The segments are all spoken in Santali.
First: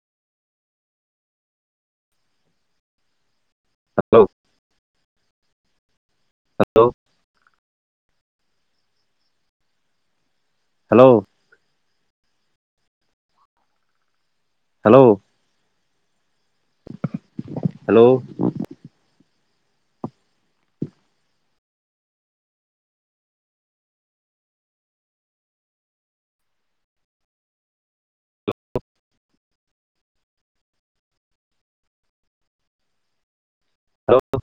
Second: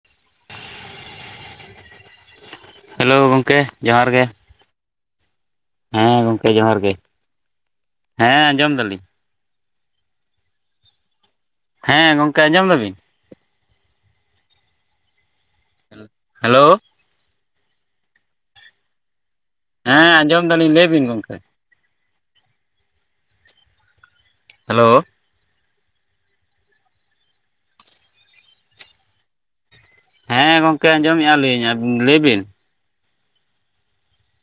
[inaudible] ᱦᱮᱞᱳᱣ ᱜᱚᱢᱠᱮ ᱡᱚᱦᱟᱨ ᱜᱮ ᱦᱮᱞᱳ ᱦᱮᱸ ᱜᱚᱢᱠᱮ ᱡᱚᱦᱟᱨ ᱜᱮ ᱦᱮᱞᱳ ᱦᱮᱸ ᱟᱡᱚᱢ ᱫᱟᱞᱤᱧ ᱦᱮᱞᱳ ᱦᱮᱸ ᱜᱚᱝᱠᱮ ᱟᱸᱡᱚᱢ ᱫᱟᱵᱤᱱ ᱦᱮᱞᱳ ᱦᱮᱞᱳ [inaudible] ᱦᱮᱞᱳ ᱦᱮᱸ ᱟᱸᱡᱚᱢ ᱫᱟᱞᱤᱧ ᱞᱟᱹᱭ ᱵᱤᱱ ᱜᱚᱝᱠᱮ ᱦᱮᱞᱳ [unintelligible] ᱦᱮᱸ ᱜᱚᱝᱠᱮ ᱟᱸᱡᱚᱢ ᱮᱜᱟ ᱞᱤᱧ ᱞᱟᱹᱭ ᱵᱤᱱ ᱦᱮᱞᱳ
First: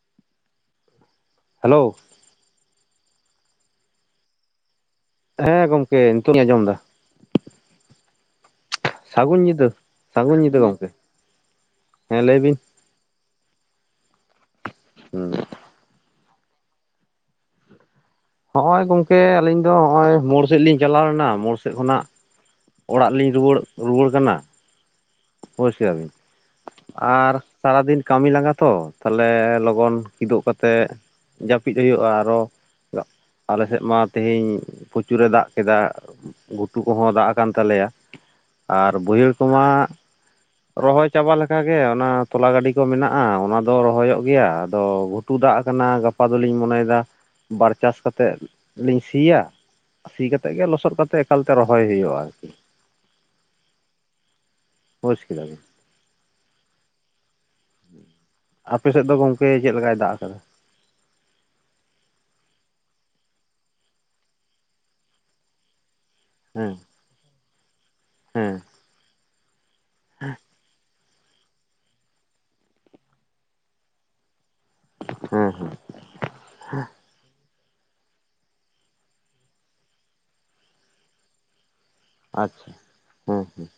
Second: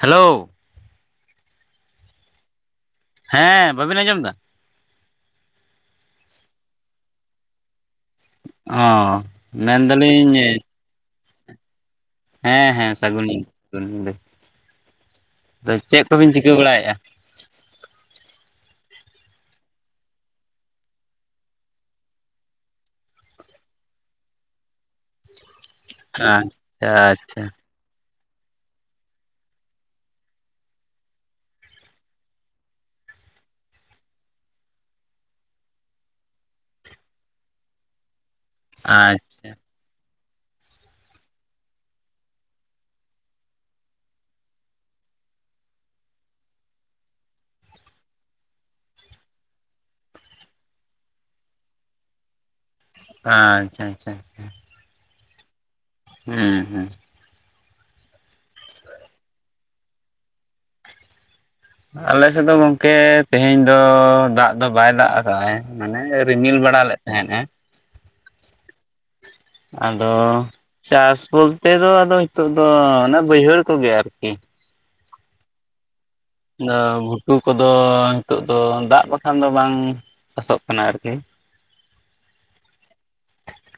ᱦᱮᱞᱳᱣ ᱦᱮᱞᱳ ᱦᱮᱸ ᱵᱟᱵᱤᱱ ᱟᱸᱡᱚᱢ ᱮᱫᱟ ᱦᱮᱸ ᱜᱚᱝᱠᱮ ᱱᱤᱛᱚᱜ ᱞᱤᱧ ᱟᱸᱡᱚᱢ ᱫᱟ ᱚ ᱥᱟᱹᱜᱩᱱ ᱧᱤᱫᱟᱹ ᱥᱟᱹᱜᱩᱱ ᱢᱮᱱᱫᱟᱞᱤᱧ ᱧᱤᱫᱟᱹ ᱜᱚᱢᱠᱮ ᱞᱟᱹᱭ ᱵᱤᱱ ᱦᱮᱸ ᱦᱮᱸ ᱥᱟᱹᱜᱩᱱ ᱥᱟᱹᱜᱩᱱ [unintelligible] ᱪᱮᱫ ᱠᱚᱵᱤᱱ ᱪᱤᱠᱟᱹ ᱵᱟᱲᱟᱭᱮᱫᱼᱟ ᱦᱚᱜᱼᱚᱭ ᱜᱚᱝᱠᱮ ᱟᱹᱞᱤᱧ ᱫᱚ ᱦᱚᱜᱼᱚᱭ ᱢᱳᱲ ᱥᱮᱫ ᱞᱤᱧ ᱪᱟᱞᱟᱣ ᱞᱮᱱᱟ ᱢᱳᱲ ᱥᱮᱫ ᱠᱷᱚᱱᱟᱜ ᱚᱲᱟᱜ ᱞᱤᱧ ᱨᱩᱣᱟᱹᱲ ᱨᱩᱣᱟᱹᱲ ᱠᱟᱱᱟ ᱵᱩᱪ ᱠᱮᱜᱟ ᱵᱤᱱ ᱟᱪᱪᱷᱟ ᱟᱨ ᱟᱪᱪᱷᱟ ᱥᱟᱨᱟ ᱫᱤᱱ ᱠᱟᱹᱢᱤ ᱞᱟᱸᱜᱟ ᱛᱚ ᱛᱟᱦᱞᱮ ᱞᱚᱜᱚᱱ ᱠᱤᱫᱩᱵ ᱠᱟᱛᱮ ᱡᱟᱹᱯᱤᱫ ᱦᱩᱭᱩᱜᱼᱟ ᱟᱨᱚ ᱟᱞ ᱥᱮᱫ ᱢᱟ ᱛᱮᱦᱤᱧ ᱯᱚᱪᱩᱨᱮ ᱫᱟᱜ ᱠᱮᱫᱟ ᱜᱷᱩᱴ ᱠᱚᱦᱚᱸ ᱫᱟᱜ ᱟᱠᱟᱱ ᱛᱟᱞᱮᱭᱟ [inaudible] ᱟᱨ ᱵᱟᱹᱭᱦᱟᱹᱲ ᱟᱪᱪᱷᱟ ᱠᱚᱢᱟ ᱨᱚᱦᱚᱭ ᱪᱟᱵᱟ ᱞᱮᱠᱟᱜᱮ ᱚᱱᱟ ᱛᱚᱞᱟ ᱜᱟᱹᱰᱤ ᱠᱚ ᱢᱮᱱᱟᱜᱼᱟ ᱚᱱᱟ ᱫᱚ ᱨᱚᱦᱚᱭᱚᱜ ᱜᱮᱭᱟ ᱟᱫᱚ ᱴᱩ ᱫᱟᱜ ᱟᱠᱟᱱᱟ ᱜᱟᱯᱟ ᱫᱚᱞᱤᱧ ᱢᱚᱱᱮᱭᱮᱫᱟ [inaudible] ᱵᱟᱨ ᱪᱟᱥ ᱠᱟᱛᱮᱫ [inaudible] ᱞᱤᱧ ᱥᱤᱭᱟ [inaudible] ᱥᱤ ᱠᱟᱛᱮᱫ ᱜᱮ ᱞᱚᱥᱚᱫ ᱠᱟᱛᱮ ᱮᱠᱟᱞᱛᱮ ᱨᱚᱦᱚᱭ ᱦᱩᱭᱩᱜᱼᱟ ᱟᱨᱠᱤ ᱟᱪᱪᱷᱟ ᱟᱪᱷᱟ ᱟᱪᱷᱟ ᱵᱩᱡ ᱠᱮᱫᱟ ᱵᱤᱱ ᱦᱮᱸ ᱦᱮᱸ ᱟᱯᱮᱥᱮᱫ ᱫᱚ ᱜᱚᱝᱠᱮ ᱪᱮᱫ ᱞᱮᱠᱟᱭ ᱫᱟᱜ ᱟᱠᱟᱫᱟ ᱟᱞᱮ ᱥᱮᱫ ᱫᱚ ᱜᱚᱝᱠᱮ ᱛᱮᱦᱮᱧ ᱫᱚ ᱫᱟᱜ ᱫᱚ ᱵᱟᱭ ᱫᱟᱜ ᱟᱠᱟ-ᱟᱭ ᱢᱟᱱᱮ ᱨᱤᱢᱤᱞ ᱦᱮᱸ ᱵᱟᱲᱟ ᱞᱮᱫ ᱛᱟᱦᱮᱸᱱ ᱮᱸ ᱦᱮᱸ ᱟᱫᱚ [inaudible] ᱪᱟᱥ ᱵᱚᱞᱛᱮ ᱫᱚ ᱟᱫᱚ ᱱᱤᱛᱚᱜ ᱫᱚ ᱚᱱᱮ ᱵᱟᱹᱭᱦᱟᱹᱲ ᱠᱚᱜᱮ ᱟᱨᱠᱤ ᱦᱮᱸ ᱦᱮᱸ ᱫᱚ ᱜᱷᱩᱴᱩ ᱠᱚᱫᱚ ᱱᱤᱛᱚᱜ ᱫᱚ ᱫᱟᱜ ᱵᱟᱠᱷᱟᱱ ᱫᱚ ᱵᱟᱝ [inaudible] ᱟᱥᱚᱜ ᱠᱟᱱᱟ ᱟᱨᱠᱤ ᱟᱪᱪᱷᱟ [inaudible] ᱦᱮᱸ ᱦᱮᱸ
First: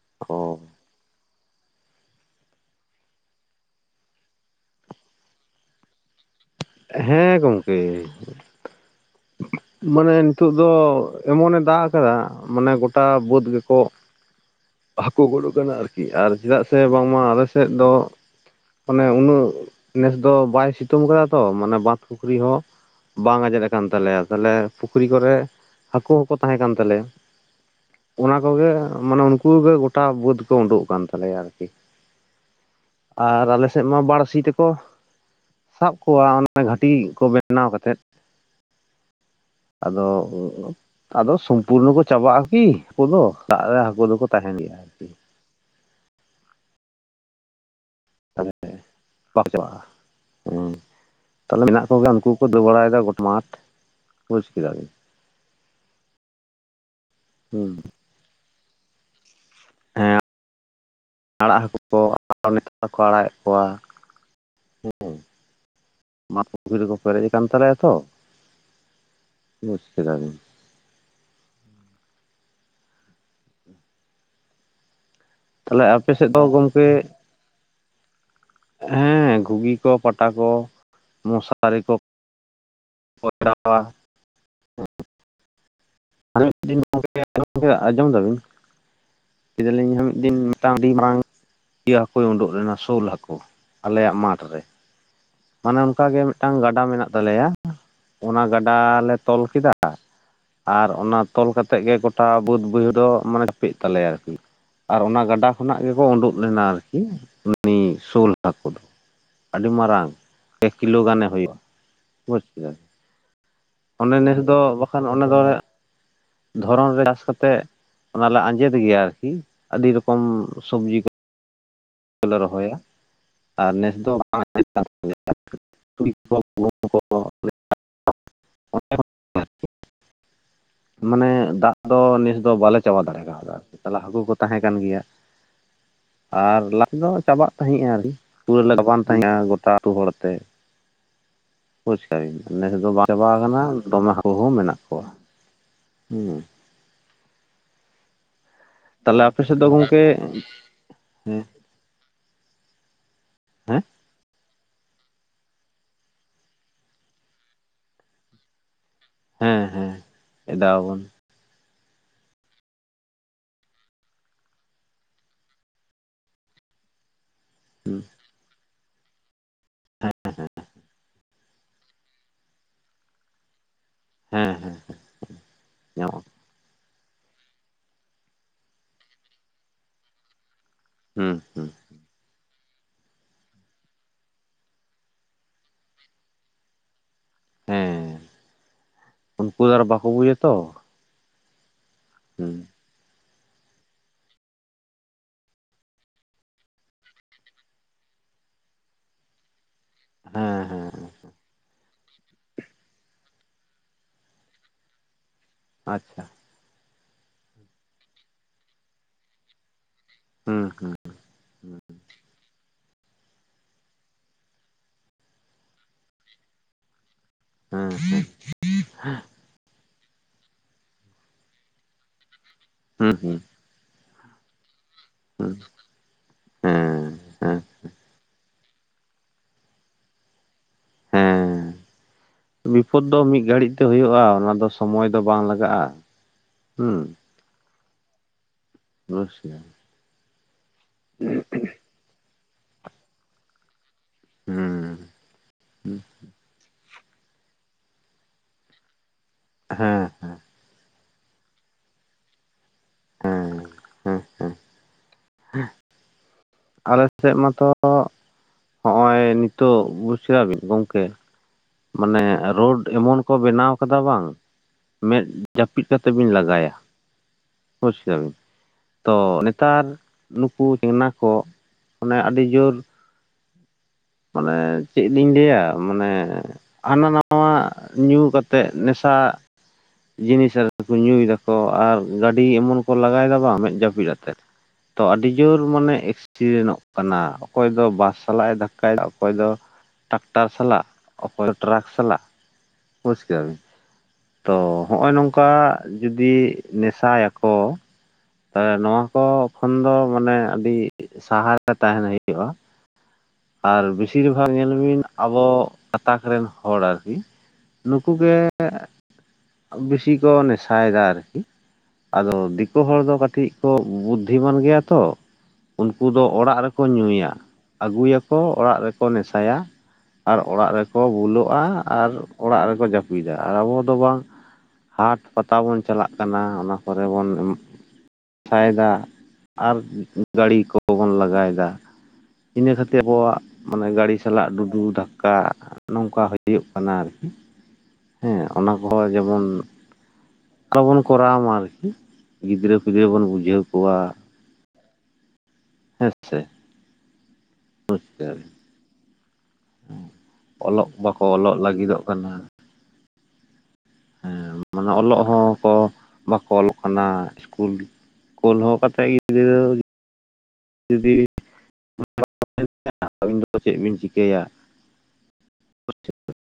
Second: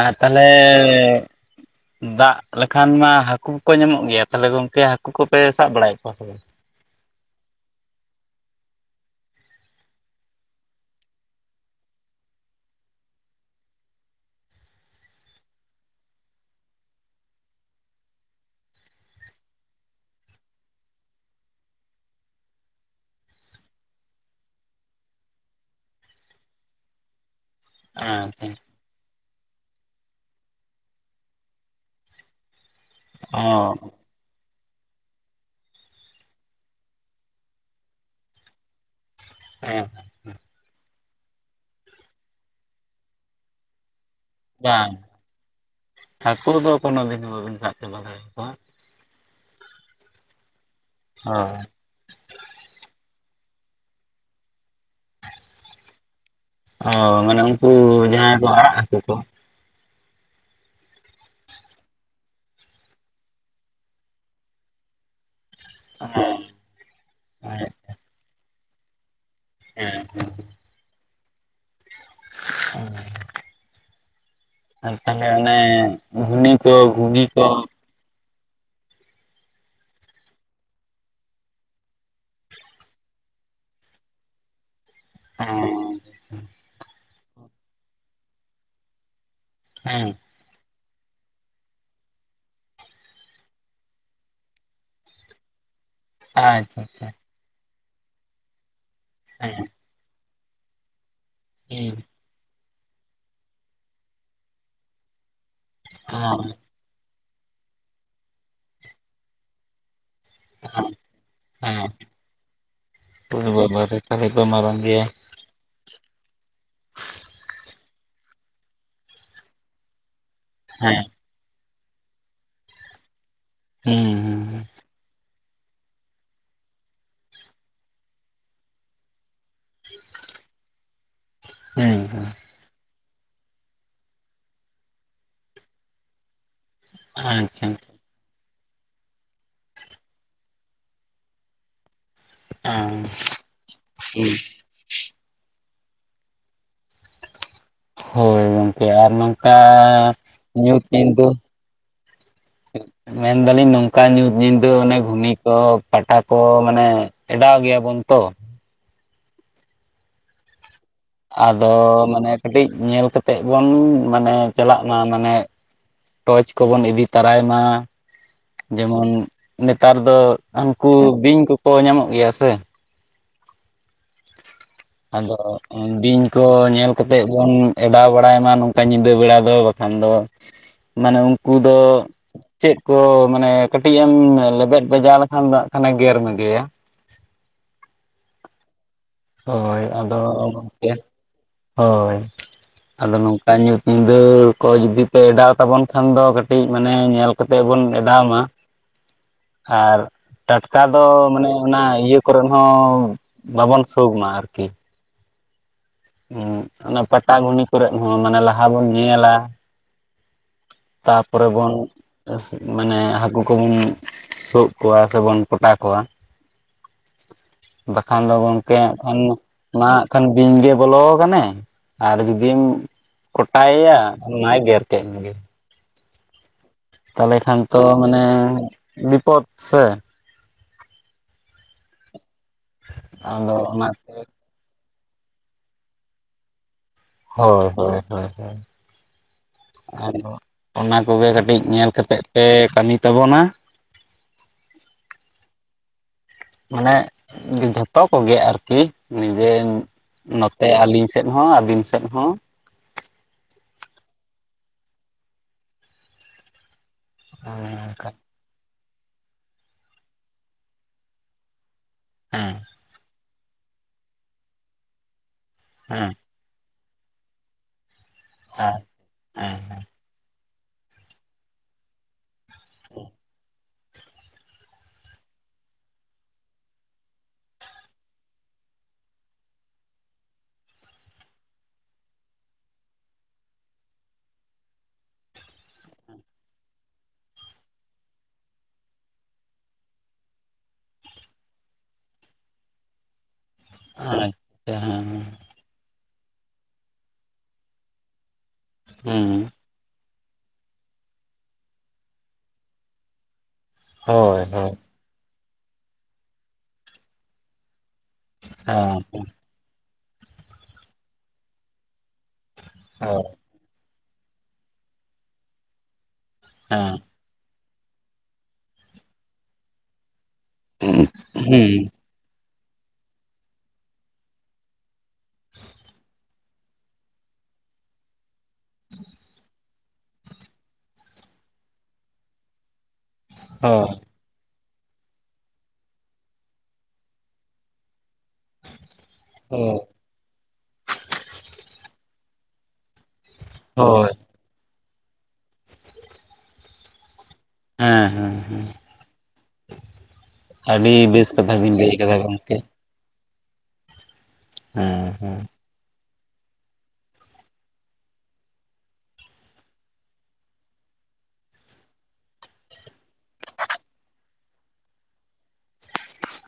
ᱟᱨ ᱛᱟᱦᱚᱞᱮᱮ ᱫᱟᱜ ᱞᱮᱠᱷᱟᱱ ᱢᱟ ᱦᱟᱹᱠᱩ ᱠᱚᱠᱚ ᱧᱟᱢᱚᱜ ᱜᱮᱭᱟ ᱛᱟᱦᱞᱮ ᱜᱚᱝᱠᱮ ᱦᱟᱹᱠᱩ ᱠᱚᱯᱮ ᱥᱟᱵ ᱵᱟᱲᱟᱭᱮᱫ ᱠᱚᱣᱟ ᱥᱮ ᱵᱟᱝ [inaudible] ᱦᱮᱸ ᱜᱚᱢᱠᱮ [inaudible] [inaudible] ᱢᱟᱱᱮ ᱱᱤᱛᱚᱜ ᱫᱚ ᱮᱢᱚᱱᱮ ᱫᱟᱜ ᱟᱠᱟᱫᱟ ᱢᱟᱱᱮ ᱜᱚᱴᱟ ᱵᱟᱹᱫᱽ ᱜᱮᱠᱚ ᱦᱟᱹᱠᱩ ᱜᱚᱜ ᱠᱟᱱᱟ ᱟᱨᱠᱤ ᱟᱨ ᱪᱮᱫᱟᱜ ᱥᱮ ᱵᱟᱝᱢᱟ ᱟᱞ ᱥᱮᱫ ᱫᱚ ᱢᱟᱱᱮ ᱩᱱᱟᱹᱜ ᱱᱮᱥ ᱫᱚ ᱵᱟᱭ ᱥᱤᱛᱩᱝ ᱟᱠᱟᱫᱟ ᱛᱚ ᱢᱟᱱᱮ ᱵᱟᱸᱫ ᱯᱩᱠᱷᱨᱤ ᱦᱚᱸ ᱵᱟᱝ ᱟᱸᱡᱮᱫ ᱟᱠᱟᱱ ᱛᱟᱞᱮᱭᱟ ᱛᱟᱦᱚᱞᱮ ᱯᱩᱠᱷᱨᱤ ᱠᱚᱨᱮ [inaudible] ᱦᱟᱹᱠᱩ ᱦᱚᱸᱠᱚ ᱛᱟᱦᱮᱸ ᱠᱟᱱ ᱛᱟᱞᱮᱭᱟ ᱚᱱᱟ ᱟᱪᱪᱷᱟ ᱠᱚᱜᱮ ᱢᱟᱱᱮ ᱩᱱᱠᱩ ᱜᱮ ᱜᱚᱴᱟ ᱵᱟᱹᱫᱽ ᱠᱚ ᱩᱰᱩᱠ ᱠᱟᱱ ᱛᱟᱞᱮᱭᱟ ᱟᱨᱠᱤ ᱟᱨ ᱚ ᱟᱞᱮᱥᱮᱫ ᱢᱟ ᱵᱟ. ᱲᱥᱤ ᱛᱮ ᱠᱚ [inaudible] ᱥᱟᱵ ᱠᱚᱣᱟ ᱚᱱᱟ ᱜᱷᱟᱴᱤ ᱠᱚ ᱵᱮᱱᱟᱣ ᱠᱟᱛᱮᱫ ᱦᱮᱸ [inaudible] ᱟᱫᱚ [unintelligible] ᱟᱫᱚ ᱥᱚᱢᱯᱩᱨᱱᱚ ᱠᱚ ᱪᱟᱵᱟᱜᱼᱟ ᱠᱤ ᱦᱟᱠᱩ ᱫᱚ ᱫᱟᱜ ᱨᱮ ᱦᱟᱹᱠᱩ ᱫᱚᱠᱚ ᱛᱟᱦᱮᱱ ᱜᱮᱭᱟ ᱵᱟᱝ ᱟᱨᱠᱤ [inaudible] ᱦᱟᱹᱠᱩ ᱫᱚ ᱠᱚᱱᱚ ᱫᱤᱱ ᱦᱚ ᱵᱟᱵᱤᱱ ᱥᱟᱵ ᱪᱟᱵᱟ ᱫᱟᱲᱮᱭᱟᱠᱚᱣᱟ ᱛᱟᱦᱚᱞᱮ ᱵᱟᱠᱚ ᱪᱟᱵᱟᱜᱼᱟ [inaudible] ᱦᱩᱸ ᱛᱟᱦᱚᱞᱮ ᱦᱳᱭ ᱢᱮᱱᱟᱜ ᱠᱚᱜᱮ ᱩᱱᱠᱩᱠᱚ ᱫᱟᱹᱲ ᱵᱟᱲᱟᱭᱮᱫᱟ ᱜᱚᱴ ᱢᱟᱴ ᱵᱩᱡᱽ ᱠᱮᱫᱟ ᱵᱤᱱ ᱚ ᱢᱟᱱᱮ ᱩᱱᱠᱩ ᱦᱩᱸ ᱡᱟᱦᱟᱸᱭ ᱠᱚ ᱟᱲᱟᱜ ᱦᱟᱹᱠᱩ ᱠᱚ ᱦᱮᱸ [inaudible] ᱟᱲᱟᱜ ᱦᱟᱹᱠᱩ ᱠᱚ ᱟᱨ ᱱᱮᱛᱟᱨᱠᱚ ᱟᱲᱟᱜᱮᱫ ᱠᱚᱣᱟ [inaudible] ᱢᱟᱴ ᱯᱩᱠᱷᱤ ᱨᱮᱠᱚ ᱯᱮᱨᱮᱡ ᱟᱠᱟᱱ ᱦᱮᱸ ᱛᱟᱞᱮᱭᱟ ᱛᱚ ᱵᱩᱡᱷ ᱦᱮᱸ ᱠᱮᱫᱟᱵᱤᱱ [unintelligible] ᱟᱨ ᱛᱟᱦᱚᱞᱮ ᱚᱱᱮ ᱛᱟᱦᱚᱞᱮ ᱟᱯᱮ ᱥᱮᱫ ᱫᱚ ᱜᱷᱩᱱᱤ ᱠᱚ ᱜᱚᱢᱠᱮ ᱜᱷᱩᱜᱤ ᱠᱚ ᱦᱮᱸ ᱜᱷᱩᱜᱤ ᱠᱚ ᱯᱟᱴᱟ ᱠᱚ [inaudible] ᱢᱚᱥᱟᱨᱤ ᱠᱚ [unintelligible] [inaudible] ᱦᱮᱸ ᱟᱨ ᱢᱤᱫ ᱫᱤᱱ ᱜᱚᱢᱠᱮ [unintelligible] ᱟᱸᱡᱚᱢ ᱫᱟᱵᱤᱱ ᱠᱮᱫᱟᱞᱤᱧ ᱦᱚᱸ ᱦᱮᱸ ᱢᱤᱫ ᱫᱤᱱ ᱴᱟᱝ ᱟᱹᱰᱤ ᱢᱟᱨᱟᱝ [inaudible] ᱤᱭᱟᱹ ᱦᱟᱹᱠᱩᱭ ᱩᱰᱩᱠ ᱞᱮᱱᱟ ᱥᱳᱞ ᱦᱟᱹᱠᱩ [inaudible] ᱟᱞᱮᱭᱟᱜ ᱢᱟᱴᱷ ᱨᱮ ᱚᱱᱮ ᱚᱱᱠᱟ ᱜᱮ ᱢᱤᱫᱴᱟᱝ ᱟᱪᱪᱷᱟ ᱜᱟᱰᱟ ᱟᱪᱪᱷᱟ ᱢᱮᱱᱟᱜ ᱛᱟᱞᱮᱭᱟ [inaudible] ᱚᱱᱟ ᱜᱟᱰᱟ ᱞᱮ ᱛᱚᱞ ᱦᱮᱸ ᱠᱮᱫᱟ ᱟ [inaudible] ᱟᱨ ᱚᱱᱟ ᱛᱚᱞ ᱠᱟᱛᱮ ᱜᱮ ᱦᱮᱸ ᱜᱚᱴ ᱜᱚᱴᱟ ᱵᱟᱹᱫᱽ ᱵᱟᱹᱭᱦᱟᱹᱲ ᱫᱚ ᱢᱟᱱᱮ [unintelligible] ᱛᱟᱞᱮᱭᱟ ᱠᱤᱱ ᱟᱨ ᱚᱱᱟ ᱜᱟᱰᱟ ᱩᱱᱟᱜ ᱜᱮᱠᱚ ᱩᱰᱩᱠ ᱞᱮᱱᱟ ᱟᱨᱠᱤ [inaudible] ᱩᱱᱤ ᱥᱳᱞ ᱦᱟᱹᱠᱩ ᱫᱚ [inaudible] ᱟᱹᱰᱤ ᱢᱟᱨᱟᱝ ᱮᱠ ᱠᱤᱞᱳ ᱜᱟᱱᱮ ᱦᱩᱭᱩᱜᱼᱟ ᱦᱮᱸ [inaudible] ᱵᱩᱡᱽ ᱠᱮᱫᱟ ᱳᱭ ᱵᱟᱵᱟ ᱨᱮ ᱚᱱᱮ ᱛᱟᱦᱚᱞᱮ ᱱᱮᱥ ᱛᱚ ᱫᱚ ᱢᱟᱨᱟᱝ ᱜᱮᱭᱟ ᱵᱟᱠᱷᱟᱱ ᱚᱱᱟ ᱫᱚ ᱫᱷᱚᱨᱚᱱ ᱨᱮ ᱪᱟᱥ ᱠᱟᱛᱮᱜ ᱚᱱᱟᱞᱮ ᱟᱸᱡᱮᱫ ᱜᱮᱭᱟ ᱟᱨᱠᱤ ᱟᱹᱰᱤ ᱨᱚᱠᱚᱢ ᱥᱚᱵᱡᱤ ᱦᱮᱸ ᱠᱚ ᱠᱚᱞᱮ ᱨᱚᱦᱚᱭᱟ ᱟᱨ ᱱᱮᱥ ᱦᱩᱸ ᱫᱚ [unintelligible] [unintelligible] [inaudible] ᱢᱟᱱᱮ ᱫᱟᱜ ᱦᱩᱸ ᱫᱚ ᱦᱩᱸ ᱱᱮᱥ ᱫᱚ ᱵᱟᱞᱮ ᱪᱟᱵᱟ ᱫᱟᱲᱮ ᱠᱟᱣᱫᱟ ᱛᱟᱦᱞᱮ ᱦᱟᱹᱠᱩ ᱠᱚ ᱛᱟᱦᱮᱸ ᱠᱟᱱ ᱜᱮᱭᱟ ᱟᱨ ᱞᱟ ᱫᱚ ᱦᱩᱸ ᱪᱟᱵᱟᱜ ᱟᱪᱪᱷᱟ ᱛᱟᱦᱮᱸᱜᱼᱟ [unintelligible] ᱜᱟᱵᱟᱱ ᱛᱟᱦᱮᱸᱜᱼᱟ ᱜᱚᱴᱟ ᱟᱹᱛᱩ ᱦᱚᱲ ᱛᱮ᱾ ᱯᱚᱪᱠᱟᱨᱤᱧᱫ ᱱᱮᱥ ᱫᱚ ᱵᱟᱝ ᱪᱟᱵᱟ ᱠᱟᱱᱟ ᱫᱚᱢᱮ ᱦᱟᱠᱩ ᱦᱚᱸ ᱢᱮᱱᱟᱜ ᱠᱚᱣᱟ ᱦᱩᱸ᱾ ᱦᱳᱭ ᱜᱚᱝᱠᱮ ᱟᱨ ᱛᱟᱦᱚᱞᱮ ᱟᱯᱮ ᱱᱚᱝᱠᱟ ᱥᱮᱫ ᱫᱚ ᱜᱚᱝᱠᱮ ᱧᱩᱛ ᱧᱤᱫᱟᱹ ᱦᱮᱸ ᱢᱮᱱᱫᱟᱞᱤᱧ ᱦᱮᱸ ᱱᱚᱝᱠᱟ ᱧᱩᱛ ᱧᱤᱫᱟᱹ ᱚᱱᱮ ᱜᱷᱩᱱᱤ ᱠᱚ ᱯᱟᱴᱟ ᱠᱚ ᱢᱟᱱᱮ ᱮᱰᱟᱣ ᱜᱮᱭᱟᱵᱚᱱ ᱛᱚ᱾ ᱦᱮᱸ ᱦᱮᱸ ᱮᱰᱟᱣᱟᱵᱚᱱ᱾ ᱟᱫᱚ ᱢᱟᱱᱮ ᱠᱟᱹᱴᱤᱡ ᱧᱮᱞ ᱠᱟᱛᱮᱜ ᱵᱚᱱ ᱢᱟᱱᱮ ᱪᱟᱞᱟᱜ ᱢᱟ ᱢᱟᱱᱮ ᱴᱚᱨᱪ ᱠᱚᱵᱚᱱ ᱤᱫᱤ ᱛᱟᱨᱟᱭ ᱢᱟ᱾ ᱡᱮᱢᱚᱱ ᱱᱮᱛᱟᱨ ᱫᱚ ᱦᱟᱹᱝᱠᱩ ᱵᱤᱧ ᱠᱚᱠᱚ ᱧᱟᱢᱚᱜ ᱜᱮᱭᱟ ᱥᱮ᱾ ᱦᱮᱸ ᱦᱮᱸ ᱟᱫᱚ ᱵᱤᱧ ᱧᱟᱢᱚᱜᱼᱟ ᱠᱚ ᱧᱮᱞ ᱠᱟᱛᱮᱜ ᱵᱚᱱ ᱮᱰᱟᱣ ᱵᱟᱲᱟᱭ ᱢᱟ ᱱᱚᱝᱠᱟ ᱧᱤᱫᱟᱹ ᱵᱮᱲᱟ ᱫᱚ ᱵᱟᱠᱷᱟᱱ ᱫᱚ ᱢᱟᱱᱮ ᱦᱩᱸ ᱩᱝᱠᱩ ᱦᱩᱸ ᱫᱚ ᱪᱮᱫ ᱠᱚ ᱢᱟᱱᱮ ᱠᱟᱹᱴᱤᱡ ᱮᱢ ᱞᱮᱵᱮᱫ ᱵᱟᱡᱟᱣ ᱞᱮᱠᱷᱟᱱ ᱫᱚ ᱱᱟᱜ ᱠᱷᱟᱱᱮ ᱜᱮᱨ ᱢᱮ ᱜᱮᱭᱟ᱾ ᱦᱮᱸ ᱩᱱᱠᱩ ᱫᱚ ᱦᱳᱭ ᱟᱨ ᱵᱟᱠᱚ ᱟᱫᱚ ᱵᱩᱡᱟ ᱛᱚ ᱜᱚᱝᱠᱮ ᱦᱳᱭ ᱦᱩᱸ ᱟᱫᱚ ᱱᱚ ᱠᱟ ᱧᱩᱛ ᱧᱤᱫᱟᱹ ᱠᱚ ᱡᱩᱫᱤ ᱯᱮ ᱮᱰᱟᱣ ᱛᱟᱵᱚᱱ ᱠᱷᱟᱱ ᱫᱚ ᱠᱟᱹᱴᱤᱡ ᱢᱟᱱᱮ ᱧᱮᱞ ᱠᱟᱛᱮᱜ ᱵᱚᱱ ᱮᱰᱟᱣ ᱢᱟ᱾ ᱟᱨ ᱦᱮᱸ ᱴᱟᱴᱠᱟ ᱦᱮᱸ ᱫᱚ ᱢᱟᱱᱮ ᱚᱱᱟ ᱤᱭᱟᱹ ᱠᱚᱨᱮ ᱦᱚᱸ ᱵᱟᱵᱚᱱ ᱥᱳᱜ ᱢᱟ ᱟᱨᱠᱤ᱾ ᱟᱪᱷᱟ ᱦᱩᱸ ᱚᱱᱟ ᱯᱟᱴᱟ ᱜᱷᱩᱱᱤ ᱠᱚᱨᱮᱜ ᱦᱚᱸ ᱢᱟᱱᱮ ᱞᱟᱦᱟ ᱵᱚᱱ ᱧᱮᱞᱟ᱾ ᱦᱩᱸ ᱦᱩᱸ ᱛᱟᱯᱚᱨᱮ ᱵᱚᱱ ᱢᱟᱱᱮ ᱦᱟᱹᱠᱩ ᱠᱚᱵᱚᱱ ᱥᱳᱜ ᱠᱚᱣᱟ ᱥᱮᱵᱚᱱ ᱠᱚᱴᱟ ᱠᱚᱣᱟ᱾ ᱦᱮᱸ ᱦᱮᱸ ᱵᱟᱠᱷᱟᱱ ᱫᱚᱵᱚᱱ ᱠᱮ ᱠᱷᱟᱱ ᱢᱟ ᱦᱟᱸᱜ ᱠᱷᱟᱱ ᱵᱤᱧ ᱜᱮ ᱵᱚᱞᱚᱣ ᱠᱟᱱᱮ ᱟᱨ ᱡᱩᱫᱤᱢ ᱦᱩᱸ ᱦᱩᱸ ᱠᱚᱴᱟᱭᱮᱭᱟ ᱢᱟᱭ ᱜᱮᱨ ᱠᱮᱜ ᱢᱮᱜᱮ᱾ [inaudible] ᱦᱮᱸ ᱛᱟᱞᱮ ᱦᱮᱸ ᱠᱷᱟᱱ ᱛᱚ ᱢᱟᱱᱮ ᱵᱤᱯᱚᱫ ᱥᱮ᱾ ᱦᱮᱸ ᱵᱤᱯᱚᱫ ᱫᱚ ᱢᱤᱜ ᱟᱫᱚ ᱜᱷᱟᱹᱲᱤᱡ ᱛᱮ ᱚᱱᱟᱛᱮ ᱦᱩᱭᱩᱜᱼᱟ ᱚᱱᱟ ᱫᱚ ᱥᱚ ᱥᱚᱢᱚᱭ ᱫᱚ ᱵᱟᱝ ᱞᱟᱜᱟᱜᱼᱟ᱾ ᱦᱩᱸ ᱦᱳᱭ ᱦᱳᱭ ᱦᱳᱭ ᱦᱳᱭ [unintelligible] ᱟᱫᱚ ᱚᱱᱟ ᱠᱚᱜᱮ ᱠᱟᱹᱴᱤᱡ ᱧᱮᱞ ᱠᱟᱛᱮᱜ ᱯᱮ ᱠᱟᱹᱢᱤ ᱛᱟᱵᱚᱱᱟ᱾ ᱦᱩᱸ ᱢᱟᱱᱮ ᱡᱷᱚᱛᱚ ᱠᱚᱜᱮ ᱟᱨᱠᱤ ᱧᱤᱫᱟᱹ ᱦᱮᱸ ᱱᱚ ᱛᱮ ᱟᱞᱤᱧ ᱥᱮᱫ ᱦᱚᱸ ᱟᱹᱵᱤᱱ ᱥᱮᱫ ᱦᱚᱸ ᱮᱸ ᱦᱮᱸ ᱦᱮᱸ ᱦᱮᱸ ᱟᱞᱮᱥᱮᱜ ᱢᱟᱛᱚ ᱚᱱᱮ ᱚᱱᱠᱟ ᱦᱚᱸᱜᱼᱚᱭ ᱱᱤᱛᱚᱜ ᱵᱩᱡ ᱠᱮᱫᱟᱵᱤᱱ ᱜᱚᱝᱠᱮ ᱢᱟᱱᱮ ᱦᱮᱸ ᱨᱳᱰ ᱮᱢᱚᱱ ᱠᱚ ᱵᱮᱱᱟᱣ ᱠᱟᱫᱟ ᱵᱟᱝ ᱢᱮᱫ ᱡᱟᱹᱯᱤᱫ ᱠᱟᱛᱮ ᱦᱮᱸ ᱵᱤᱱ ᱞᱟᱜᱟᱭᱟ ᱵᱩᱡᱽ ᱠᱮᱫᱟᱵᱤᱱ ᱦᱮᱸ ᱛᱚ ᱦᱮᱸ ᱱᱮᱛᱟᱨ ᱱᱩᱠᱩ ᱪᱮᱝᱱᱟ ᱠᱚ ᱟᱱᱮ ᱟᱹᱰᱤ ᱡᱩᱨ ᱢᱟᱱᱮ ᱪᱮᱫ ᱞᱤᱧ ᱞᱟᱹᱭᱟ ᱢᱟᱱᱮ ᱦᱟᱱᱟ ᱱᱟᱣᱟ ᱧᱩ ᱠᱟᱛᱮᱫ ᱱᱮᱥᱟ ᱡᱤᱱᱤᱥ ᱨᱮ ᱠᱚ ᱧᱩᱭᱮᱫᱟ ᱠᱚ ᱟᱨ ᱜᱟᱹᱰᱤ ᱮᱢᱚᱱ ᱠᱚ ᱞᱟᱜᱟᱭᱮᱫᱟ ᱵᱟᱝ ᱢᱮᱫ ᱡᱟᱹᱯᱤᱫ ᱟᱛᱮᱫ ᱛᱚ ᱟᱹᱰᱤ ᱡᱳᱨ ᱢᱟᱱᱮ ᱮᱠᱥᱤᱰᱮᱱᱚᱜ ᱠᱟᱱᱟ ᱚᱠᱚᱭ ᱫᱚ ᱵᱟᱥ ᱥᱟᱞᱟᱜ ᱮ ᱫᱷᱟᱠᱠᱟ ᱚᱠᱚᱭ ᱫᱚ ᱴᱟᱠᱴᱟᱨ ᱥᱟᱞᱟᱜ ᱚᱠᱚᱭ ᱫᱚ ᱴᱨᱟᱠ ᱥᱟᱞᱟᱜ ᱵᱩᱡᱽ ᱠᱮᱜᱟᱵᱤᱱ ᱦᱮᱸ ᱛᱚ ᱟᱪᱪᱷᱟ ᱦᱮᱸ ᱦᱚᱜᱼᱚᱭ ᱱᱚᱝᱠᱟ ᱡᱩᱫᱤ ᱱᱮᱥᱟᱭᱟᱠᱚ ᱛᱚ ᱱᱚᱣᱟ ᱠᱚ ᱦᱮᱸ ᱠᱷᱚᱱ ᱫᱚ ᱢᱟᱱᱮ ᱟᱹᱰᱤ ᱥᱟᱦᱟᱨ ᱨᱮ ᱛᱟᱦᱮᱱ ᱦᱩᱭᱩᱜᱼᱟ ᱟᱨ ᱵᱮᱥᱤᱨ ᱦᱳᱭ ᱵᱷᱟᱜᱽ ᱦᱳᱭ ᱧᱮᱞ ᱵᱤᱱ ᱟᱵᱚ ᱜᱟᱛᱟᱠ ᱨᱮᱱ ᱦᱚᱲ ᱟᱨᱠᱤ ᱱᱩᱠᱩ ᱜᱮ ᱦᱮᱸ ᱵᱮᱥᱤ ᱠᱚ ᱱᱮᱥᱟᱭᱮᱫᱟ ᱟᱨᱠᱤ ᱟᱫᱚ ᱫᱤᱠᱩ ᱦᱚᱲ ᱫᱚ ᱦᱳᱭ ᱠᱟᱹᱴᱤᱡ ᱠᱚ ᱵᱩᱫᱽᱫᱷᱤᱢᱟᱱ ᱜᱮᱭᱟ ᱛᱚ ᱩᱱᱠᱩ ᱫᱚ ᱚᱲᱟᱜ ᱨᱮ ᱠᱚ ᱦᱮᱸ ᱧᱩᱭᱟ ᱟᱹᱜᱩᱭᱟᱠᱚ ᱚᱲᱟᱜ ᱨᱮᱠᱚ ᱱᱮᱥᱟᱭᱟ ᱟᱨ ᱚᱲᱟᱜ ᱨᱮᱠᱚ ᱵᱩᱞᱩᱜᱼᱟ ᱦᱩᱸ ᱟᱨ ᱚᱲᱟᱜ ᱨᱮᱠᱚ ᱡᱟᱹᱯᱤᱫᱟ ᱟᱨ ᱟᱵᱚ ᱫᱚ ᱵᱟᱝ ᱦᱟᱴ ᱯᱟᱛᱟ ᱵᱚᱱ ᱪᱟᱞᱟᱜ ᱠᱟᱱᱟ ᱚᱱᱟ ᱠᱚᱨᱮ ᱵᱚᱱ ᱯᱷᱟᱭᱮᱫᱟ ᱟᱨ ᱜᱟᱹᱲᱤ ᱠᱚᱵᱚᱱ ᱞᱟᱜᱟᱭᱮᱫᱟ ᱤᱱᱟᱹ ᱠᱷᱟᱹᱛᱤᱨ ᱛᱮ ᱟᱵᱚᱣᱟᱜ ᱢᱟᱱᱮ ᱦᱳᱭ ᱜᱟᱹᱰᱤ ᱥᱟᱞᱟᱜ ᱰᱩᱰᱩ ᱫᱷᱟᱠᱟ ᱱᱚᱝᱠᱟ ᱦᱩᱭᱩᱜ ᱠᱟᱱᱟ ᱟᱨᱠᱤ ᱦᱮᱸ ᱚᱱᱟ ᱠᱚᱦᱚᱸ ᱡᱮᱢᱚᱱ ᱦᱳᱭ ᱟᱞᱚᱵᱚᱱ ᱠᱚᱨᱟᱣ ᱢᱟ ᱟᱨᱠᱤ ᱜᱤᱫᱽᱨᱟᱹ ᱯᱤᱫᱽᱨᱟᱹ ᱵᱚᱱ ᱵᱩᱡᱷᱟᱹᱣ ᱠᱚᱣᱟ ᱦᱳᱭ [unintelligible] ᱦᱮᱸ ᱦᱮᱸ ᱦᱮᱸ ᱚᱞᱚᱜ ᱟᱹᱰᱤ ᱵᱟᱠᱚ ᱵᱮᱥ ᱠᱟᱛᱷᱟ ᱚᱞᱚᱜ ᱵᱤᱱ ᱞᱟᱹᱭ ᱞᱟᱹᱜᱤᱫᱚᱜ ᱠᱟᱫᱟ ᱜᱚᱝᱠᱮ ᱦᱩᱸ ᱢᱟᱱᱮ ᱦᱮᱸ ᱚᱞᱚᱜ ᱦᱮᱸ ᱦᱚᱸᱠᱚ ᱵᱟᱠᱚ ᱚᱞᱚᱜ ᱠᱟᱱᱟ [inaudible] ᱠᱟᱛᱮᱫ ᱜᱤᱫᱽᱨᱟᱹ ᱡᱩᱫᱤ [inaudible] ᱪᱮᱫ ᱵᱤᱱ ᱪᱤᱠᱟᱹᱭᱟ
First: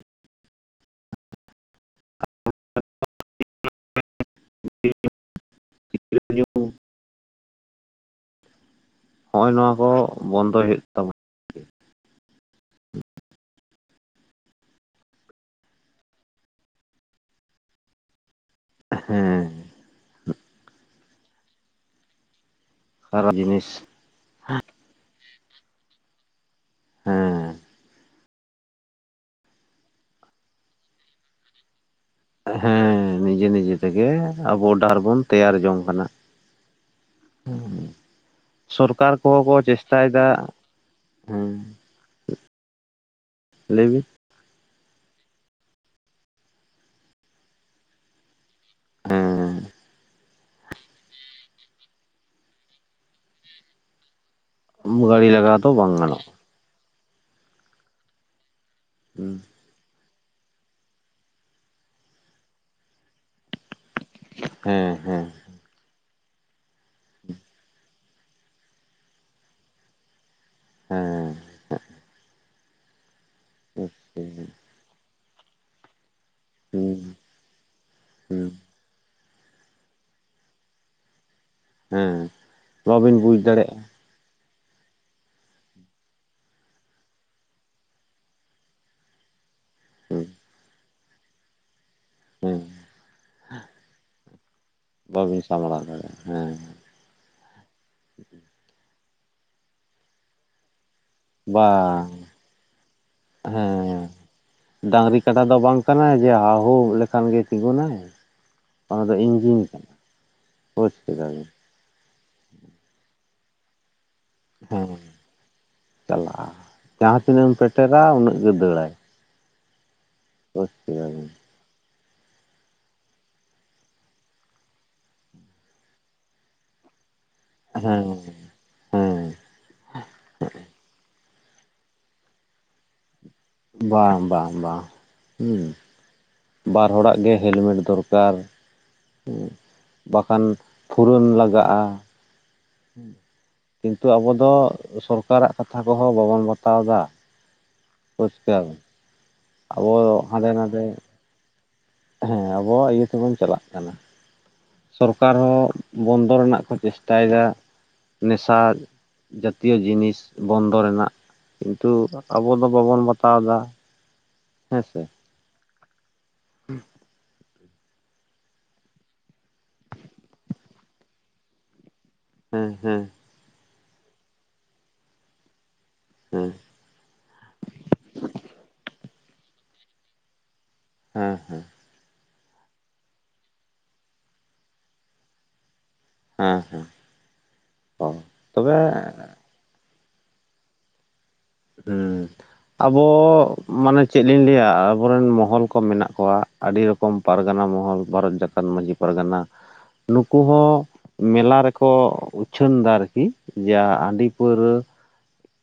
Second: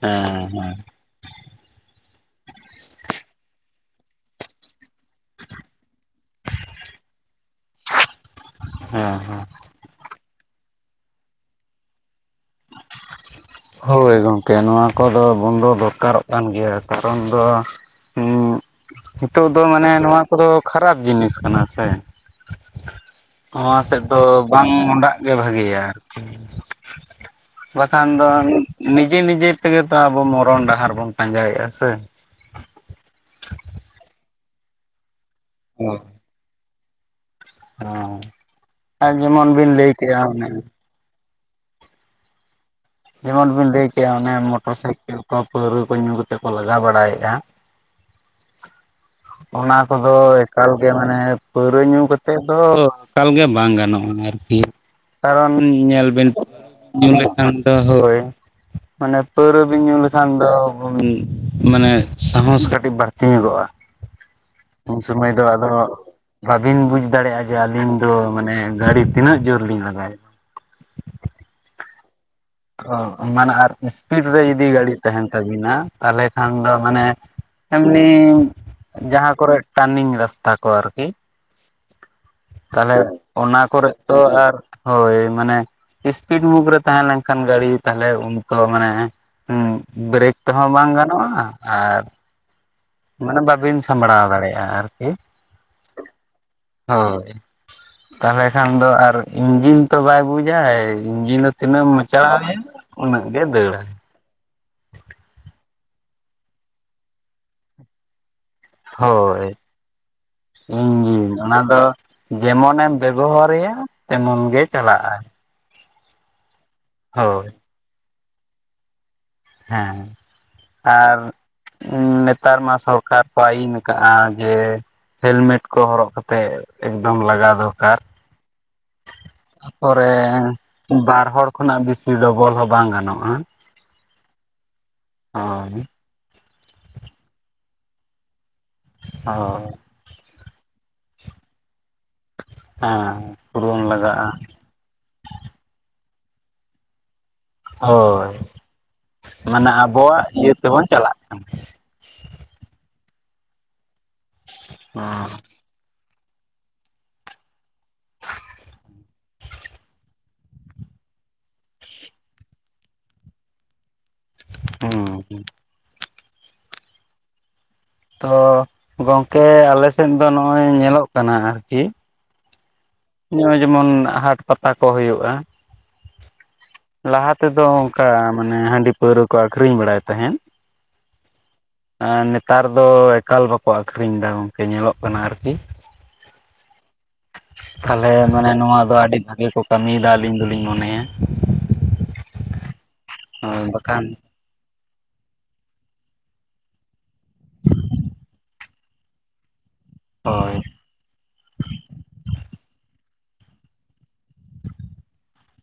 ᱦᱮᱸ ᱦᱮᱸ [unintelligible] [unintelligible] ᱦᱮᱸ ᱱᱚᱜ ᱦᱮᱸ ᱚᱭ ᱱᱚᱣᱟ ᱠᱚ ᱵᱚᱱᱫᱚᱭ ᱦᱩᱭᱩᱜ ᱛᱟᱵᱚᱱᱟ ᱦᱳᱭ ᱜᱚᱢᱠᱮ ᱱᱚᱣᱟ ᱠᱚᱫᱚ ᱵᱚᱱᱫᱚ ᱫᱚᱨᱠᱟᱨᱚᱜ ᱠᱟᱱ ᱜᱮᱭᱟ ᱠᱟᱨᱚᱱ ᱫᱚ ᱦᱮᱸ ᱦᱮᱸ ᱱᱤᱛᱚᱜ ᱫᱚ ᱢᱟᱱᱮ ᱱᱚᱣᱟ ᱠᱚᱫᱚ ᱠᱷᱟᱨᱟᱯ ᱡᱤᱱᱤᱥ ᱠᱟᱱᱟ ᱥᱮ ᱠᱷᱟᱨᱟᱯ ᱡᱤᱱᱤᱥ ᱱᱚᱣᱟ ᱥᱮᱫ ᱫᱚ ᱵᱟᱝ ᱢᱚᱰᱟᱜ ᱜᱮ ᱵᱷᱟᱜᱮᱭᱟ ᱟᱨᱠᱤ ᱦᱮᱸ ᱵᱟᱠᱷᱟᱱ ᱫᱚ ᱱᱤᱡᱮ ᱱᱤᱡᱮ ᱛᱮᱜᱮ ᱛᱚ ᱟᱵᱚ ᱢᱚᱨᱚᱱ ᱰᱟᱦᱟᱨ ᱵᱚᱱ ᱯᱟᱸᱡᱟᱭᱮᱫᱼᱟ ᱥᱮ ᱦᱮᱸ ᱱᱤᱡᱮ ᱱᱤᱡᱮ ᱛᱮᱜᱮ ᱟᱵᱚ ᱰᱟᱦᱟᱨ ᱵᱚᱱ ᱛᱮᱭᱟᱨ ᱡᱚᱝ ᱦᱳᱭ ᱠᱟᱱᱟ ᱦᱩᱸ ᱦᱮᱸ ᱟᱨ ᱥᱚᱨᱠᱟᱨ ᱠᱚᱦᱚᱸ ᱡᱮᱢᱚᱱ ᱠᱚ ᱵᱤᱱ ᱞᱟᱹᱭ ᱪᱮᱥᱴᱟᱭᱮᱫᱟ ᱠᱮᱜᱼᱟ ᱚᱱᱮ ᱦᱩᱸ ᱡᱮᱢᱚᱱ ᱵᱤᱱ ᱞᱟᱹᱭ ᱠᱮᱜᱼᱟ ᱚᱱᱮ ᱢᱚᱴᱚᱨ ᱥᱟᱭᱠᱮᱞ ᱠᱚ ᱯᱟᱹᱣᱨᱟᱹ ᱠᱚ ᱧᱩ ᱠᱟᱛᱮᱫ ᱠᱚ ᱞᱟᱜᱟᱣ ᱵᱟᱲᱟᱭᱮᱫᱼᱟ ᱚᱱᱟ ᱠᱚ ᱫᱚ ᱮᱠᱟᱞ ᱜᱮ ᱢᱟᱱᱮ ᱯᱟᱹᱣᱨᱟᱹ ᱧᱩ ᱠᱟᱛᱮᱫ ᱫᱚ ᱮᱠᱟᱞ ᱜᱮ ᱵᱟᱝ ᱜᱟᱱᱚᱜᱼᱟ ᱟᱨᱠᱤ ᱜᱟᱹᱲᱤ ᱞᱟᱜᱟᱣ ᱠᱟᱨᱚᱱ ᱫᱚ ᱵᱟᱝ ᱧᱮᱞ ᱵᱤᱱ ᱜᱟᱱᱚᱜᱼᱟ ᱧᱩ ᱞᱮᱠᱷᱟᱱ ᱫᱚ ᱦᱳᱭ ᱢᱟᱱᱮ ᱯᱟᱹᱨᱣᱟᱹ ᱵᱤᱱ ᱧᱩ ᱞᱮᱠᱷᱟᱱ ᱫᱚ ᱢᱟᱱᱮ ᱥᱟᱦᱚᱥ ᱠᱟᱹᱴᱤᱡ ᱵᱟᱹᱲᱛᱤ ᱧᱚᱜᱚᱜᱼᱟ ᱦᱮᱸ ᱩᱱ ᱦᱮᱸ ᱥᱚᱢᱚᱭ ᱫᱚ ᱟᱫᱚ ᱵᱟᱹᱵᱤᱱ ᱵᱩᱡᱽ ᱫᱟᱲᱮᱭᱟᱜᱼᱟ ᱡᱮ ᱟᱹᱞᱤᱧ ᱫᱚ ᱢᱟᱱᱮ ᱜᱟᱹᱲᱤ ᱛᱤᱱᱟᱹᱜ ᱡᱳᱨ ᱞᱤᱧ ᱞᱟᱜᱟᱭᱮᱫ ᱦᱮᱸ ᱚ ᱢᱟᱱᱮ ᱟᱨ ᱤᱥᱯᱤᱰ ᱟᱪᱪᱷᱟ ᱨᱮ ᱡᱩᱫᱤ ᱜᱟᱹᱰᱤ ᱛᱟᱦᱮᱱ ᱛᱟᱵᱤᱱᱟ ᱛᱟᱦᱚᱞᱮ ᱠᱷᱟᱱ ᱫᱚ ᱢᱟᱱᱮ ᱦᱩᱸ ᱮᱢᱱᱤ ᱦᱩᱸ ᱡᱟᱦᱟᱸ ᱠᱚᱨᱮ ᱴᱟᱨᱱᱤᱝ ᱨᱟᱥᱛᱟ ᱠᱚ ᱟᱨᱠᱤ ᱦᱮᱸ ᱛᱟᱦᱚᱞᱮ ᱵᱟᱵᱤᱱ ᱵᱩᱡᱽ ᱚᱱᱟ ᱫᱟᱲᱮᱭᱟᱜᱼᱟ ᱠᱚᱨᱮ ᱛᱚ ᱟᱨ ᱦᱳᱭ ᱢᱟᱱᱮ ᱤᱥᱯᱤᱰ ᱢᱩᱠ ᱨᱮ ᱛᱟᱦᱮᱸ ᱱᱟᱹᱭ ᱠᱷᱟᱱ ᱜᱟᱹᱲᱤ ᱛᱟᱦᱚᱞᱮ ᱩᱱ ᱛᱚ ᱢᱟᱱᱮ ᱦᱩᱸ ᱵᱨᱮᱠ ᱛᱮᱦᱚᱸ ᱵᱟᱝ ᱜᱟᱱᱚᱜᱼᱟ ᱟᱨ ᱦᱩᱸ ᱢᱟᱱᱮ ᱵᱟᱵᱤᱱ ᱥᱟᱢᱵᱲᱟᱣ ᱫᱟᱲᱮᱭᱟᱜᱼᱟ ᱟᱨᱠᱤ ᱵᱟᱹᱵᱤᱱ ᱥᱟᱢᱵᱲᱟᱣ ᱫᱟᱲᱮᱭᱟᱜᱼᱟ ᱦᱮᱸ ᱦᱳᱭ ᱛᱟᱦᱚᱞᱮ ᱠᱷᱟᱱ ᱫᱚ ᱟᱨ ᱤᱧᱡᱤᱱ ᱛᱚ ᱵᱟᱭ ᱵᱩᱡᱽᱟᱭ ᱤᱧᱡᱤᱱ ᱫᱚ ᱛᱤᱱᱟᱹᱜ ᱮᱢ ᱵᱟᱝ ᱢᱟᱪᱟᱣᱼᱟ ᱩᱱᱟᱹᱜ ᱜᱮ ᱫᱟᱹᱲᱟᱭ ᱰᱟᱸᱝᱨᱤ ᱠᱟᱰᱟ ᱫᱚ ᱵᱟᱝ ᱠᱟᱱᱟᱭ ᱡᱮ ᱦᱟ ᱦᱳ ᱞᱮᱠᱷᱟᱱ ᱜᱮ ᱛᱤᱸᱜᱩᱱᱟᱭ ᱚᱱᱟ ᱫᱚ ᱦᱳᱭ ᱤᱧᱡᱤᱱ ᱠᱟᱱᱟ ᱵᱩᱡᱽ ᱤᱧᱡᱤᱱ ᱠᱮᱫᱟ ᱵᱤᱱ ᱚᱱᱟ ᱫᱚ ᱡᱮᱢᱚᱱᱮᱢ ᱵᱮᱵᱚᱦᱟᱨᱮᱭᱟ ᱛᱮᱢᱚᱱ ᱜᱮ ᱦᱮᱸ ᱪᱟᱞᱟᱜᱼᱟᱭ ᱪᱟᱞᱟᱜᱼᱟ ᱡᱟᱦᱟᱸ ᱛᱤᱱᱟᱹᱜ ᱦᱳᱭ ᱮᱢ ᱯᱮᱴᱮᱨᱟ ᱩᱱᱟᱹᱜ ᱜᱮ ᱫᱟᱹᱲᱟᱭ ᱦᱮᱸ ᱵᱩᱡᱽ ᱠᱮᱫᱟ ᱟᱨ ᱵᱤᱱ ᱩᱸ ᱱᱮᱛᱟᱨ ᱢᱟ ᱥᱚᱨᱠᱟᱨ ᱠᱚ ᱟᱭᱤᱱ ᱟᱠᱟᱜ-ᱟ ᱡᱮ ᱦᱮᱞᱢᱮᱴ ᱠᱚ ᱦᱚᱨᱚᱜ ᱠᱟᱛᱮ ᱮᱠᱫᱚᱢ ᱞᱟᱜᱟ ᱫᱚᱨᱠᱟᱨ ᱦᱮᱸ ᱦᱮᱸ ᱛᱟᱯᱚᱨᱮ ᱵᱟᱨ ᱦᱚᱲ ᱠᱷᱚᱱᱟᱜ ᱵᱤᱥᱤ ᱰᱚᱵᱚᱞ ᱦᱚᱸ ᱵᱟᱝ ᱜᱟᱱᱚᱜᱼᱟ ᱵᱟᱝ ᱵᱟᱝ ᱵᱟᱝ ᱦᱩᱸ ᱦᱳᱭ ᱵᱟᱨ ᱦᱚᱲᱟᱜ ᱜᱮ ᱦᱮᱞᱢᱮᱴ ᱫᱚᱨᱠᱟᱨ ᱦᱚ ᱵᱟᱠᱷᱟᱱ ᱯᱷᱩᱨᱟᱹᱱ ᱞᱟᱜᱟᱜᱼᱟ ᱦᱮᱸ ᱯᱩᱨᱟᱹᱢ ᱠᱤᱱᱛᱩ ᱞᱟᱜᱟᱜᱼᱟ ᱟᱵᱚ ᱫᱚ ᱥᱚᱨᱠᱟᱨᱟᱜ ᱠᱟᱛᱷᱟ ᱠᱚᱦᱚᱸ ᱵᱟᱵᱚᱱ ᱵᱟᱛᱟᱣ ᱮᱫᱟ ᱦᱳᱭ ᱯᱚᱨᱤᱥᱠᱟᱨ ᱢᱟᱱᱮ ᱟᱵᱚ ᱟᱵᱚᱣᱟᱜ ᱦᱟᱸᱰᱮ ᱤᱭᱟᱹ ᱱᱟᱰᱮ ᱛᱮᱵᱚᱱ ᱪᱟᱞᱟᱜ ᱠᱟᱱᱟ ᱦᱮᱸ ᱟᱵᱚᱣᱟᱜ ᱤᱭᱟᱹ ᱛᱮᱵᱚᱱ ᱪᱟᱞᱟᱜ ᱠᱟᱱᱟ ᱠᱟᱱᱟ ᱥᱚᱨᱠᱟᱨ ᱦᱚᱸ ᱵᱚᱱᱫᱚ ᱨᱮᱱᱟᱜ ᱠᱚ ᱪᱮᱥᱴᱟᱭᱮᱫᱟ ᱱᱮᱥᱟ ᱡᱟᱛᱤᱭᱚ ᱡᱤᱱᱤᱥ ᱵᱚᱱᱫᱚ ᱨᱮᱱᱟᱜ ᱠᱤᱱᱛᱩ ᱟᱵᱚ ᱫᱚ ᱵᱟᱵᱚᱱ ᱵᱟᱛᱟᱣ ᱮᱫᱟ ᱦᱮᱸ ᱥᱮ ᱦᱩᱸ ᱦᱩᱸ [unintelligible] ᱛᱚ ᱜᱚᱝᱠᱮ ᱟᱞᱮ ᱥᱮᱱ ᱫᱚ ᱱᱚᱜᱼᱚᱭ ᱧᱮᱞᱚᱜ ᱠᱟᱱᱟ ᱟᱨᱠᱤ ᱦᱮᱸ ᱦᱮᱸ ᱱᱚᱜᱼᱚᱭ ᱡᱮᱢᱚᱱ ᱦᱟᱴ ᱯᱟᱛᱟ ᱠᱚ ᱦᱩᱭᱩᱜᱼᱟ ᱦᱮᱸ ᱞᱟᱦᱟ ᱛᱮᱫᱚ ᱚᱱᱠᱟ ᱢᱟᱱᱮ ᱦᱟᱺᱰᱤ ᱯᱟᱹᱣᱨᱟᱹ ᱠᱚ ᱟᱠᱷᱨᱤᱧ ᱵᱟᱲᱟᱭ ᱛᱟᱸᱦᱮᱫ ᱦᱮᱸ ᱦᱮᱸ ᱮᱸ ᱱᱮᱛᱟᱨ ᱫᱚ ᱮᱠᱟᱞ ᱵᱟᱠᱚ ᱟᱠᱷᱨᱤᱧ ᱮᱫᱟ ᱜᱚᱝᱠᱮ ᱧᱮᱞᱚᱜ ᱠᱟᱱᱟ ᱟᱨᱠᱤ ᱦᱮᱸ ᱦᱮᱸ ᱛᱟᱦᱞᱮ ᱦᱳᱭ ᱢᱟᱱᱮ ᱛᱚᱵᱮ ᱱᱚᱣᱟ ᱫᱚ ᱟᱰᱤ ᱵᱷᱟᱜᱤ ᱠᱚ ᱠᱟᱹᱢᱤᱭᱮᱫᱟ ᱟᱹᱞᱤᱧ ᱫᱚᱞᱤᱧ ᱢᱚᱱᱮᱭᱟ ᱦᱩᱸ ᱟᱵᱚ ᱦᱳᱭ ᱢᱟᱱᱮ ᱵᱟᱠᱷᱟᱱ ᱪᱮᱫ ᱟᱞᱤᱧ ᱞᱟᱹᱭᱟ ᱟᱵᱚᱨᱮᱱ ᱢᱚᱦᱚᱞ ᱠᱚ ᱢᱮᱱᱟᱜ ᱠᱚᱣᱟ ᱟᱹᱰᱤ ᱨᱚᱠᱚᱢ ᱯᱟᱨᱜᱟᱱᱟ ᱢᱚᱦᱚᱞ ᱵᱷᱟᱨᱚᱛ ᱡᱟᱠᱟᱛ ᱢᱟᱺᱡᱷᱤ ᱯᱟᱨᱜᱟᱱᱟ [inaudible] ᱱᱩᱠᱩ ᱦᱚᱸ ᱢᱮᱞᱟ ᱨᱮᱠᱚ ᱩᱪᱷᱟᱹᱱ ᱮᱫᱟ ᱟᱨᱠᱤ ᱡᱮ ᱦᱟᱺᱰᱤ ᱯᱟᱹᱣᱨᱟᱹ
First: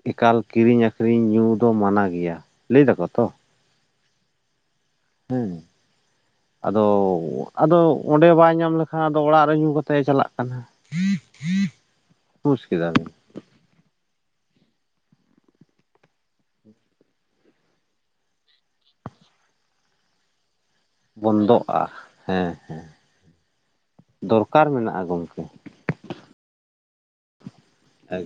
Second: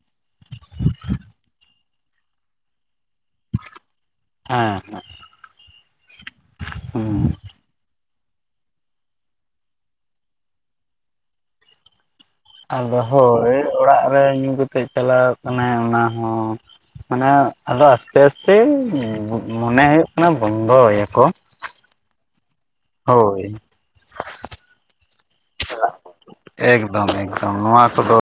ᱮᱠᱟᱞ ᱠᱤᱨᱤᱧ ᱟᱠᱷᱨᱤᱧ ᱧᱩ ᱫᱚ ᱢᱟᱱᱟ ᱜᱮᱭᱟ ᱞᱟᱹᱭ ᱫᱟᱠᱚ ᱛᱚ ᱦᱮᱸ ᱦᱮᱸ ᱦᱮᱸ ᱟᱫᱚ ᱦᱩᱸ ᱟᱫᱚ ᱚᱸᱰᱮ ᱵᱟᱭ ᱧᱟᱢ ᱞᱮᱠᱷᱟᱱ ᱟᱫᱚ ᱚᱲᱟᱜ ᱨᱮ ᱧᱩ ᱠᱟᱛᱮᱭ ᱮ ᱪᱟᱞᱟᱜ ᱠᱟᱱᱟ ᱵᱩᱡᱽ ᱠᱮᱫᱟ ᱟᱫᱚ ᱵᱤᱱ ᱦᱳᱭ ᱚᱲᱟᱜ ᱨᱮ ᱧᱩ ᱠᱟᱛᱮᱜ ᱮ ᱪᱟᱞᱟᱣᱚᱜ ᱠᱟᱱᱟᱭ ᱚᱱᱟ ᱦᱚᱸ ᱢᱟᱱᱮ ᱟᱫᱚ ᱟᱥᱛᱮ ᱟᱥᱛᱮ ᱢᱚᱱᱮ ᱦᱩᱭᱩᱜ ᱠᱟᱱᱟ ᱵᱚᱱᱫᱚᱭᱟᱠᱚ ᱵᱚᱱᱫᱚᱜᱼᱟ ᱦᱮᱸ ᱦᱮᱸ ᱦᱳᱭ ᱫᱚᱨᱠᱟᱨ ᱢᱮᱱᱟᱜᱼᱟ ᱜᱚᱝᱠᱮ [unintelligible] ᱮᱠᱫᱚᱢ ᱮᱠᱫᱚᱢ ᱱᱚᱣᱟ ᱠᱚᱫᱚ